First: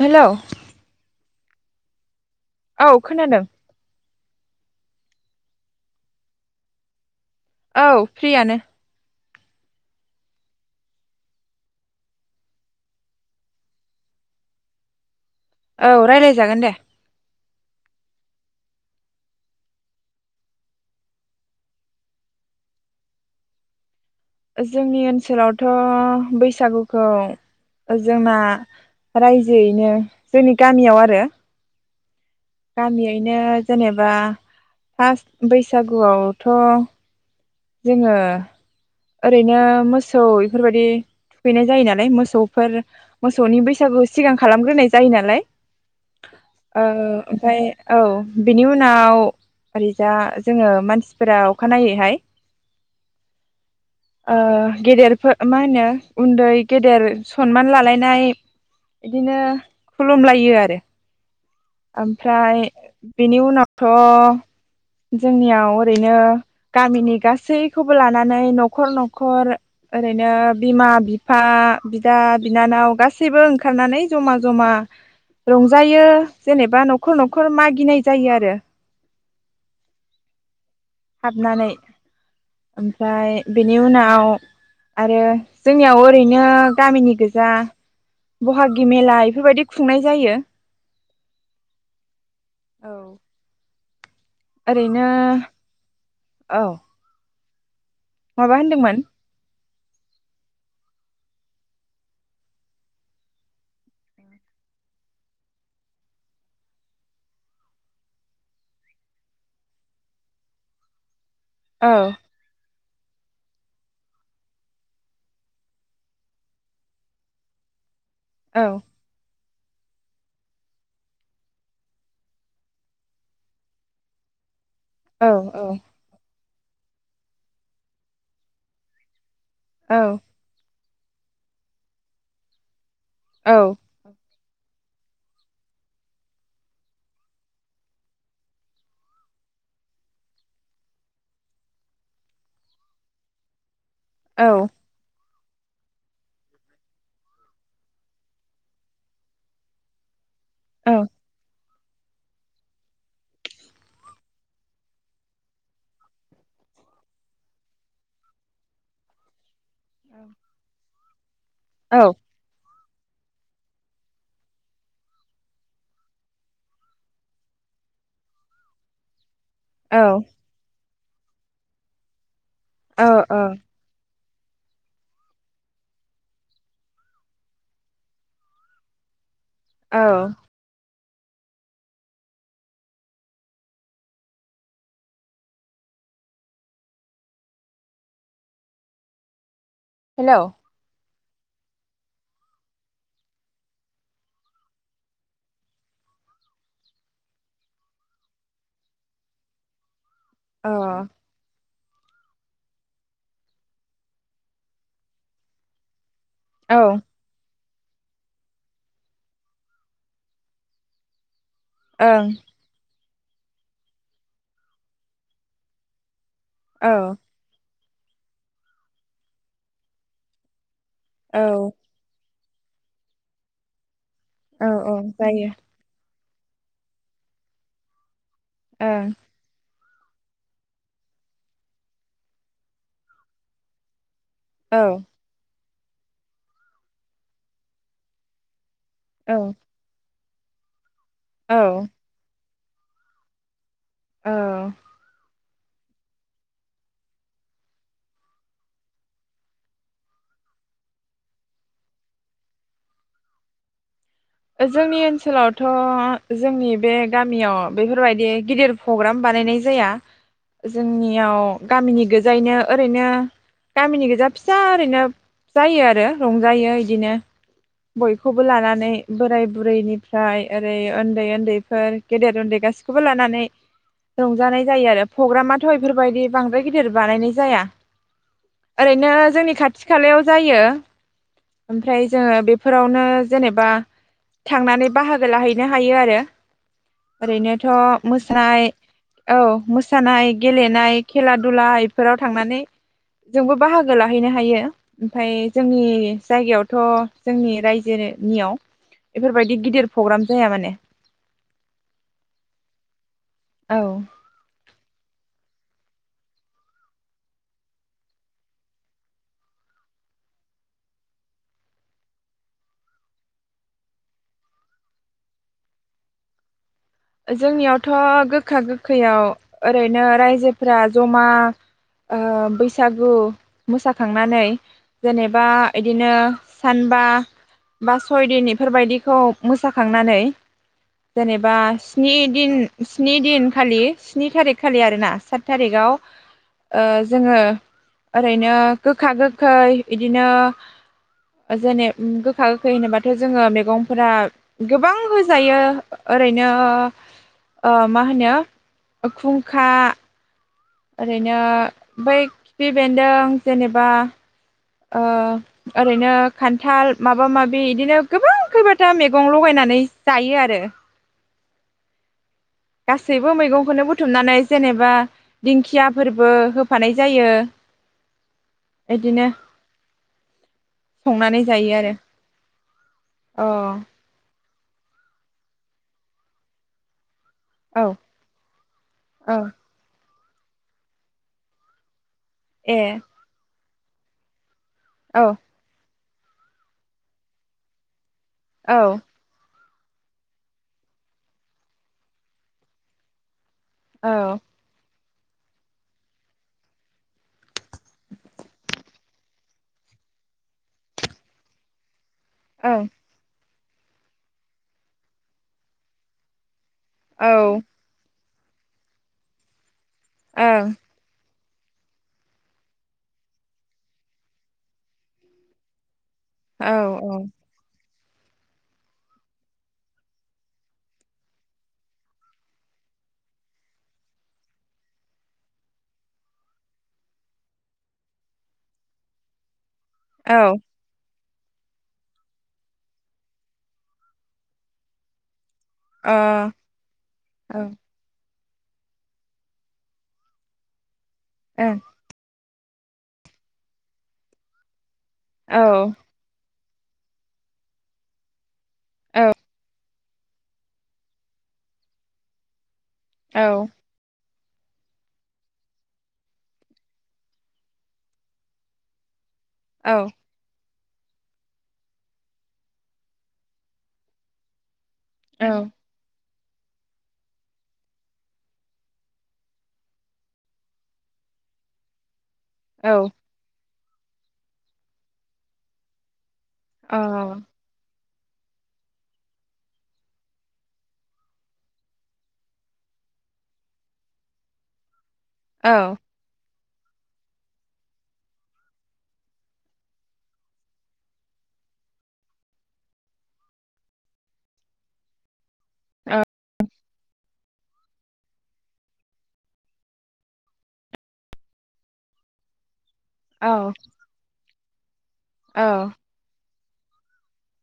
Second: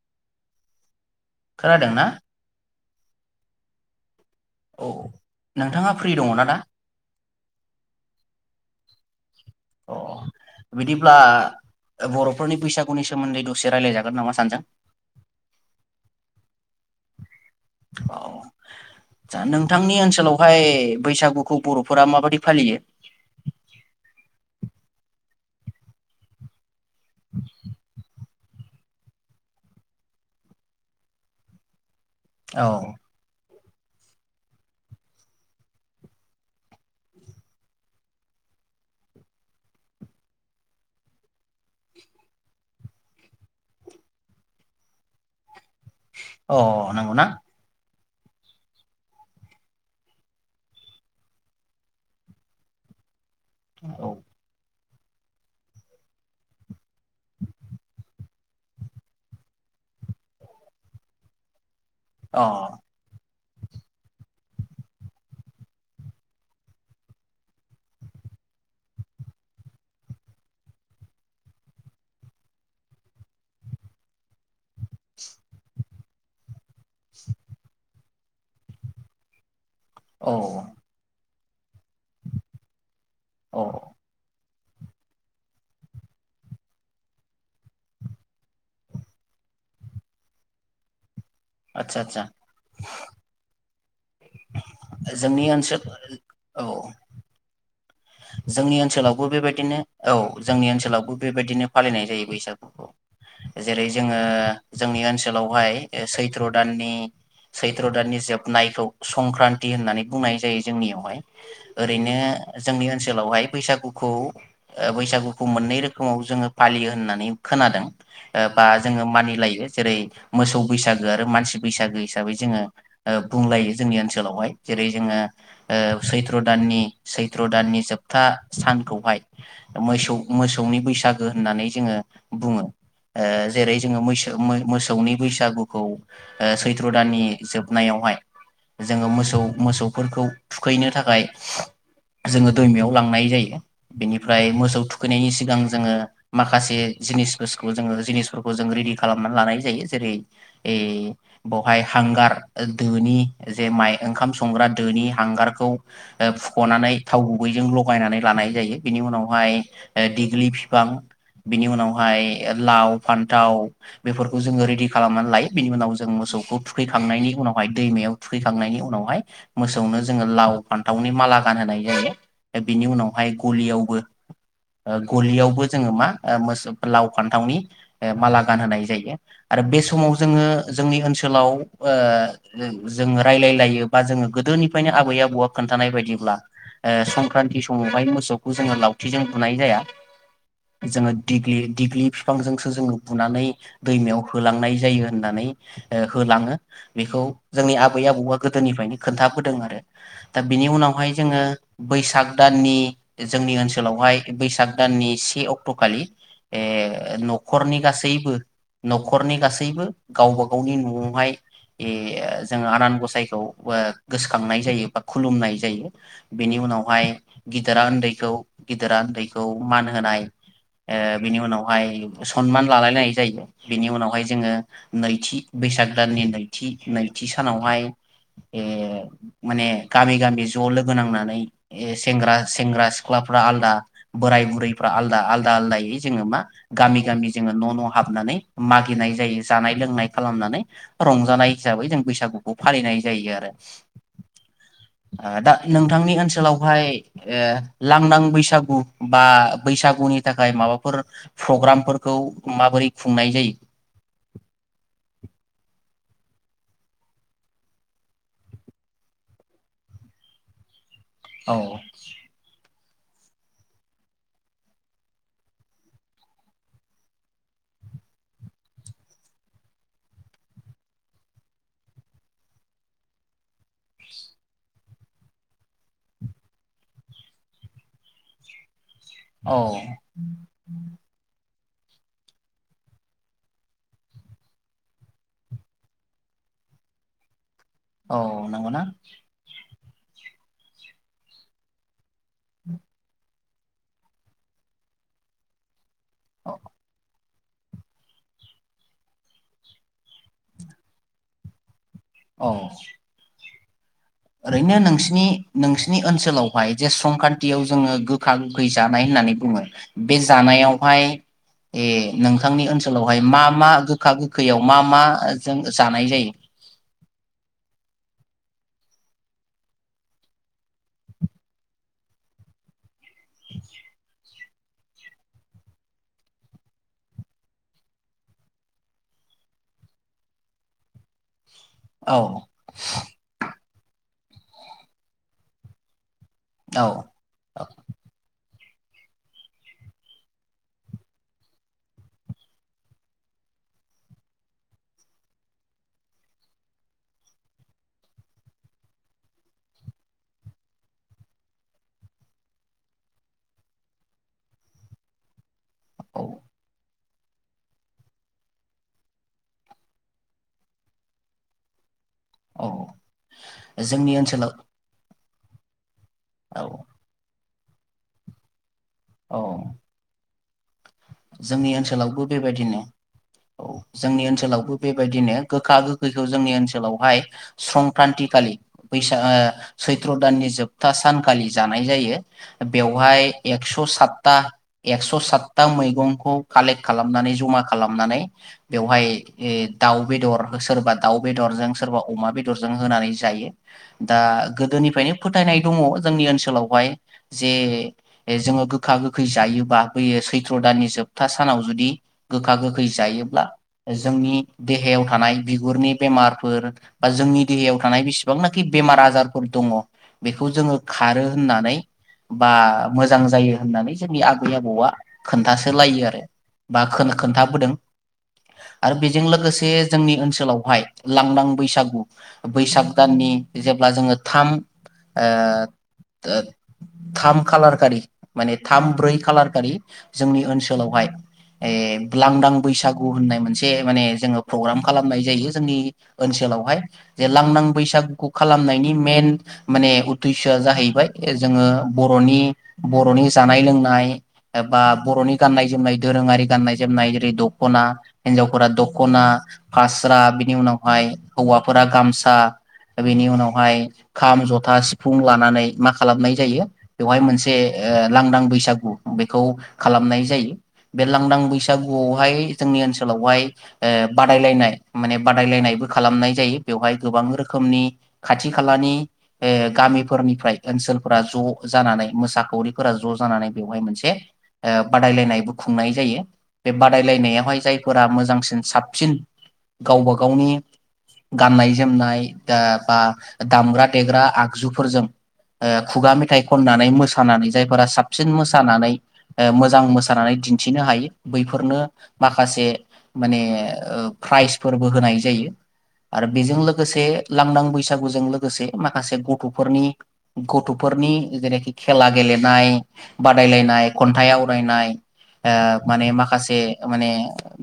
हेल'। खोनादों ना। औ खोनादों। औ नोंथाङा फ्रि दङ ना दा। औ फ्रियानो। अ बिदिब्ला बर'फोरनि बैसागुनि सोमोन्दै दसे राय्लायजागोन नामा सानैजों। औ राय्लायजागोन दे‌। औ आ नोंथांनि ओनसोलावहाय बैसागुखौ बर'फोरा माबादि फालियो। जोंनि ओनसोलावथ' बैसागु खौ जोंना रायजोयैनो जोंनि गामियाव आरो औ गामियैनो जेनेबा फास बैसागुआवथ जोङो ओरैनो मोसौ इफोरबायदि थुखैनाय जायो नालाय मोसौफोर मोसौनि बैसागु सिगां खालामग्रोनाय जायो नालाय। अ ओ नंगौना ओमफाय औ बेनि उनाव ओरैजा जोङो मानसिफोरा अखानायैहाय औ ओ गेदेरफोर मा होनो उन्दै गेदेर सनमान लालायनाय बिदिनो खुलुमलायो आरो अ ओमफ्राय बेनि उन नावथ' जोंनियाव ओरैनो गामिनि गासैखौबो लानानै न'खर न'खर ओरैनो बिमा बिफा बिदा बिनानाव गासैबो ओंखारनानै जमा जमा रंजायो। जेनेब बा न'खर न'खर मागिनाय जायो आरो औ हाबनानै उम फाय औ बेनि उनाव आरो जोंनियाव ओरैनो गामिनि गोजा बहागि मेला इफोरबायदि खुंनाय जायो। आतसा आतसा औ ओरैनो जोंनि ओनसोल औ माबा जोंनि होनदोंमोन ओनसोलावबो बेबायदिनो औ जोंनि ओनसोलावबो बेबायदिनो फालिनाय जायो बैसागुखौ जेरै जोङो जोंनि ओनसोलावहाय ओ सैथ्र दाननि सैथ्र दाननि जोबनायखौ संक्रान्ति होननानै बुंनाय जायो जोंनियावहाय। औ ओरैनो नि ओनसोलावहाय बैसागुखौ ओ बैसागुखौ मोननै रोखोमाव जोङो फालियो होननानै खोनादों। ओ औ बा जोङो मानिलायो। जेरै मोसौ बैसागो आरो मानसि बैसागो हिसाबै जोङो ओ बुंलायो जोंनि ओनसोलावहाय। जेरै जोङो औ ओ सैथ्र दाननि सै सैथ्र दाननि जोबथा सानखौहाय ओ औ मोसौ मोसौनि बैसा सागो होननानै जोङो बुङो। ओ औ जेरै जोङो मैसो मो-मोस सौनि बैसागुखौ ओ सैथ्र दाननि जोबनायावहाय जोङो मोसौ मोसौफोरखौ थुखैनो थाखाय जोङो दैमायाव लांनाय जायो। औ बेनिफ्राय मोसौ थुखैनायनि सि सिगां जोङो माखासे जिनिसफोसखौ जोङो जिनिसफोरखौ जों रेदि खालामनानै लानाय जायो जेरै ए ब हांगार दोनि जे माइ ओंखाम संग्रा दोनि हांगारखौ फुख'नानै थाव गुबैजों लगायनानै लानाय जायो बिनि उनावहाय ए दिगलि फिफां बिनि उनावहाय लाव फान्थाव बेफोरखौ जोङो रेडि खालामनानै लायो बिनि उनाव जों मोसौखौ थुखैखांनायनि उनावहाय दैमायाव थुखैखांनायनि उनावहाय मोसौनो जोङो लाव फान दाउनि माला गानहोनाइ [inaudible] बिनि औ उनावहाय औ गलियावबो ओ गलियावबो जोङो मा ओ मोसौ लाव फान्थावनि माला गानहोनाय जायो। आरो बे औ समाव जोङो जोंनि ओनसोल सोलाव ओ जोङो रायजलायलायो बा जोङो गोदोनिफ्रायनो आबै आबौआ खोन्थानाय बायदिब्ला ओ संक्रान्तथि समावहाय मोसौखौ जोङो लावथिजों बुनाय जाया। हेलौ जोङो दिग्लि दिग्लि बिफांजोंसो जोङो बुनानै दैमायाव होलांनाय जायो होननानै ओ होलाङो बेखौ जोंनि आबै आबौआ गोदोनिफ्रायनो खोन्थाबोदों आरो दा अ बिनि उनावहाय जोङो बैसाग दाननि जोंनि ओनसोलावहाय बैसाग दाननि से अक्टखालि औ ओं ए न खरनि गासैबो नखरनि गासैबो गावबा गावनि नआवहाय औ ए जोङो आनान गसाइ खौ ओ गोसोखांनाय जायो बा खुलुमनाय जायो। बेनि उनावहाय थोरा उन्दैखौ गिदिरा उन्दैखौ मान होनाय ओ बिनि औ उनावहाय मोसौ सनमान लालायनाय जायो बिनि उनावहाय जोङो औ औ नैथि जायो बैसाग दाननि नै थि नैथि सानावहाय ए ओं माने गामि गामि ज लोगो नांनानै ए सेंग्रा सेंग्रा सिख्लाफ्रा आलदा बोराय बुरैफ्रा आलदा आलदा आलदायै जोङो मा गामि गामि जोङो न न हाबनानै मागिनाय जायो जानाय लोंनाय खालामनानै रंजानाय औ हिसाबै जों बैसागु फालिनाय जायो आरो। औ। आ दा नोंथांनि ओनसो सोलावहाय ओ लांदां बैसागु बा बैसागुनि थाखाय माबाफोर प्रग्रामफोरखौ माबोरै खुंनाय जायो? जोंनि ओनसोलावथ' जोंनि बे गामियाव बेफोरबायदि गिदिर प्रग्राम बानायनाय जाया। जोंनियाव औ गामिनि गोजायैनो ओरैनो गामिनि गोजा फिसा ओरैनो जायो आरो रंजायो बिदिनो बयखौबो लानानै बोराय बुरैनिफ्राय ओरै उन्दै उन्दैफोर गेदेर उन्दै गासैखौबो लानानै रंजानाय जायो आरो प्रग्रामाथ' बेफोरबायदि बांद्राय गिदिर बानायनाय जाया। ओरैनो जोंनि औ खाथि खालायाव जायो। ओमफ्राय जोङो बेफोरावनो जेनेबा थांनानै बाहागो लाहैनो हायो आरो ओरैनो थ' औ मोसानाय नंगौना औ मोस सानाय गेलेनाय खेला दुलाय फोराव थांनानै जोंबो बाहागो लाहैनो हायो ओमफ्राय जोंनि औ जायगायावथ' जोंनि रायजोनियाव एफोरबायदि गिदिर प्रग्राम जाया माने औ। औ। ओरैनो नोंसिनि नोंसिनि ओनसोलावहाय जे संख्रान्थियाव जोङो गोखा गोखै जानाय होननानै बुङो बे जानायावहाय ए नोंथांनि ओनसोलावहाय मा मा गोखा गोखैयाव मा मा जों जानाय जायो? जोंनियावथ' गोखा गोखैयाव ओरैनो रायजोफोरा जमा ओ बैसागु मोसाखांनानै जेनेबा इदिनो सानबा बा सयदिन बेफोरबायदिखौ मोसाखांनानै जेनेबा स्नि औ दिन स्नि दिन खालि स्नि थारिख खालि आरोना सात थारिकाव ओ औ जोङो ओरैनो गोखा गोखै बिदिनो जेने गोखा गोखै होनोबाथ' जोङो मैगंफोरा गोबां होजायो ओरैनो ओ मा होनो खुंखा ओरैनो बै खिफि बेन्दों जेनेबा ओ ओरैनो औ खान्थाल माबा माबि इदिनो गोबां खैबाथा मेगं लगायनानै जायो आरो। औ गासैबो मैगंखौनो जोंनि बुथुमनानै ओनसोलाव जेनेबा दिंखिया फोरबो औ होफानाय जायो। बिदिनो औ जोंनि ओनसोलावबो बेबायदिनो अ औ जोंनि ओनसोलाव बेबायदिनो गोखा गोखैखौ जोंनि ओनसोलावहाय औ संक्रान्ति खालि बैसा ओ औ सै त्र दाननि जोबथा सानखालि जानाय जायो। ए बेवहाय एक स' सातता एकस' औ सातता मै मेगंखौ कालेक्ट खालामनानै जमा खालामनानै औ बेवहाय ए दाउ बेदर सोरबा दाउ बेदरजों सोरबा अमा बेदरजों होनानै जायो। औ दा गोदोनिफ्रायनो फोथायनाय दङ जोंनि ओनसोलावहाय जे जोङो गोखा गोखै जायोबा बै सैथ्र' दाननि जोबथा सानाव जुदि गोखा गोखै ओं जायोब्ला जोंनि देहायाव थानाय बिगुरनि बेमारफोर बा जोंनि औ देहायाव थानाय बिसि बांनाखि बेमार आजारफोर दङ बेखौ ओं जोङो खारो। होननानै बा मोजां जायो होननानै जोंनि आबै आबौआ खोन्थासो लायो आरो। औ बा खोन-खोन्थाबोदों। आरो बेजों लोगोसे जोंनि ओनसोलावहाय लांदां बैसागु बैसाग दाननि जेब्ला जोङो थाम ओ थाम खालारखारि माने थाम ब्रै खालारखालि औ जोंनि ओनहोलाव हाय ए लांदां बैसागु होननाय मोनसे माने जोङो पग्राम खालामनाय जायो। जोंनि अ ओनसोलावहाय जे औ लांदां बैसागु खालामनायनि मेन माने उददेसआ जाहैबाय जोङो बर'नि बर'नि जानाय लोंनाय एबा बर' गाननाय ओं जोमनाय दोरोङारि गाननाय जोमनाय ओरै दख'ना हिनजाव फोरा औ दख'ना फास्रा बिनि उनावहाय हौवाफोरा गामसा बेनि औ उनावहाय खाम, जथा, सिफुं लानानै मा खालामनाय जायो बेवहाय मोनसे ओ लांदां बैसागु खौ औ खालामनाय जायो। बे लांदां बैसागुआवहाय जोंनि ओनसोलावहाय ओ बादायलायनाय माने बादायलायनायबो खालामनाय जायो। बेवहाय गोबां रोखोमनि खाथि खालानि ओ गामिफोरनिफ्राय ओनसोलफोरा ज' जानानै मोसा अ खावरिफोरा औ ज' जानानै बेवहाय मोन [unintelligible] ओ बादायलायनायबो खुंनाय जायो। बे बादाय लायनायावहाय जाय फोरा मोजांसिन साबसिन गावबा गावनि गाननाय जोमनाय ओ बा दामग्रा देग्रा आगजुफोरजों ओ औ खुगा मेथाइ खननानै मोसानानै जायफोरा साबसिन मोसानानै ओ मो जां मोसानानै दिन्थिनो हायो। बैफोरनो माखासे माने ओ प्राइजफोरबो होनाय जायो। औ आरो बेजों लोगोसे लांदां बैसागुजों लोगोसे माखासे गथ'फोरनि गथ'फोरनि जेरै-खेला गेलेनाय बादाय औ लायनाय खन्थाइ आव रायनाय ओ माने माखासे माने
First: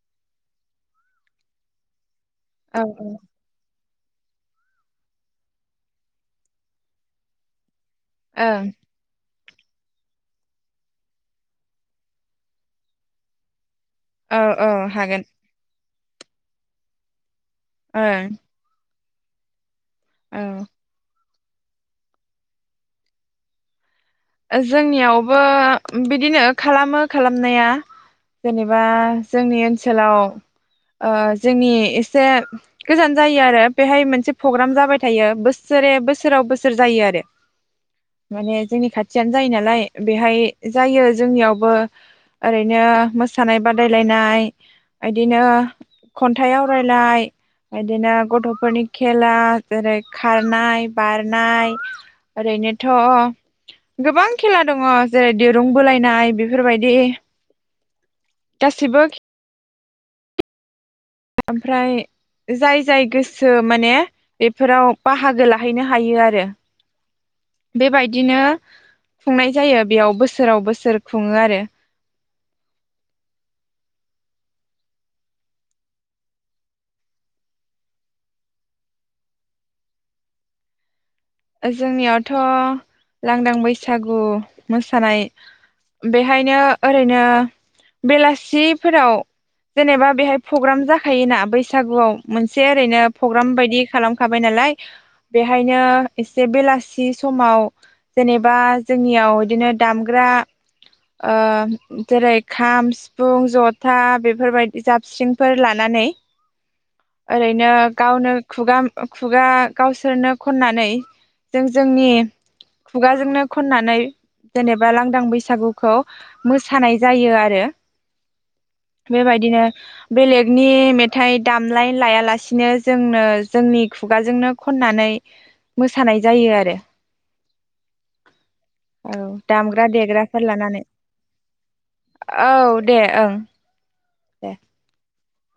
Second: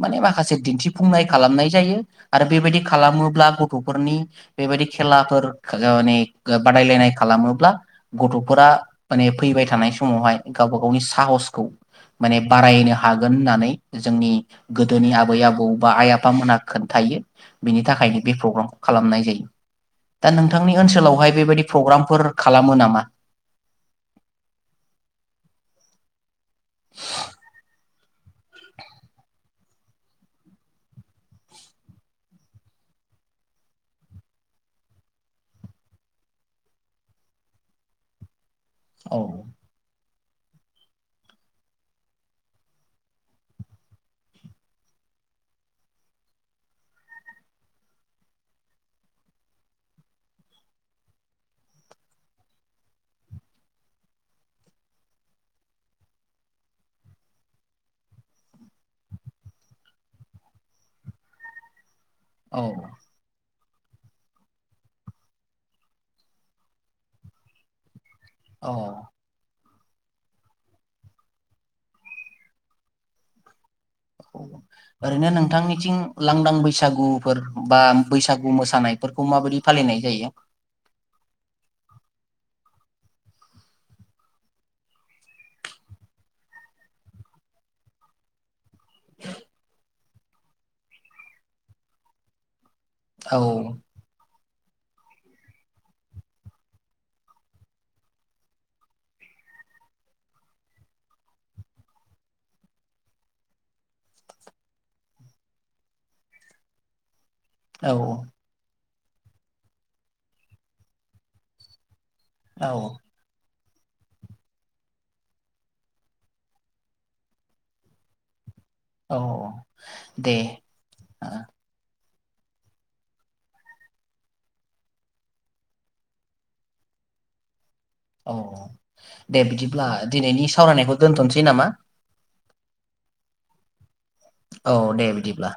माने माखासे दिन्थिफुंनाय खालामनाय जायो। आरो बेबायदि ओं खालामोब्ला गथ' फोरनि बेबायदि खेलाफोर माने बादायलायनाय खालामोब्ला गथ'फोरा औ माने फैबाय थानाय समावहाय गावबा गावनि साहसखौ माने बारायनो हागोन होननानै जोंनि औ गोदोनि हागोन आबै आबौ बा आइ आफामोनहा खोन्थायो। बिनि थाखायनो ओं बे प्रग्रामखौ खालामनाय जायो। दा औ नोंथांनि ओनसोलावहाय बेबायदि प्रग्रामफोर खालामो नामा? जोंनियावबो बिदिनो खालामो खालामनाया जेनेबा जोंनि ओनसोलाव ओ जोंनि एसे गोजान जायो आरो बेहाय मोनसे प्रग्राम जाबाय थायो बोसोरे बोसोराव बोसोर जायो आरो माने जोंनि औ खाथियानो जायो नालाय बेहाय जायो जोंनियावबो ओरैनो मोसानाय बादायलायनाय इदिनो खन्थाइ आवरायनाय इदिनो गथफोरनि खेला जेरै खारनाय बारनाय ओरैनोथ' गोबां खेला दङ जेरै दिरुं बोलायनाय बेफोरबायदि गासैबो ओमफ्राय औ जाय जाय गोसो माने बेफोराव बाहागो लाहैनो हायो आरो बेबाय दिनो औ खुंनाय जायो बेयाव बोसोराव बोसोर खुङो आरो ओरैनो नोंथांनिथिं लांदां बैसागुफोर बा बैसागु मोसानायफोरखौ माबायदि फालिनाय जायो? जोंनियावथ लांदां बैसागु मोसानाय बेहायनो ओरैनो बेलासि फोराव जेनेबा बेहाय प्रग्राम जाखायोना बैसागुआव मोनसे एसे ओरैनो औ प्रग्राम बायदि खालामखा नालाय बेहायनो एसे बेलासि समाव जेनेबा जोंनियाव बिदिनो दामग्रा ओ जेरै खाम सिफुं जथा बेफोरबायदि जाबस्रिंफोर लानानै ओरैनो औ गावनो खुगा ओ खुगा गावसोरनो खननानै जों जोंनि औ खुगाजोंनो खननानै जेनेबा लांदां बैसागुखौ मोसानाय जायो आरो औ बेबायदिनो दे बेलेगनि ओ मेथाइ दामलाय लाया लासेनो जोंनो जोंनि खुगाजोंनो खननानै मोसानाय जायो आरो औ औ दे दामग्रा बिदिब्ला दिनैनि देग्राफोर लानानै सावरायनायखौ दोनथ'सै नामा औ दे ओं दे औ दे बिदि ब्ला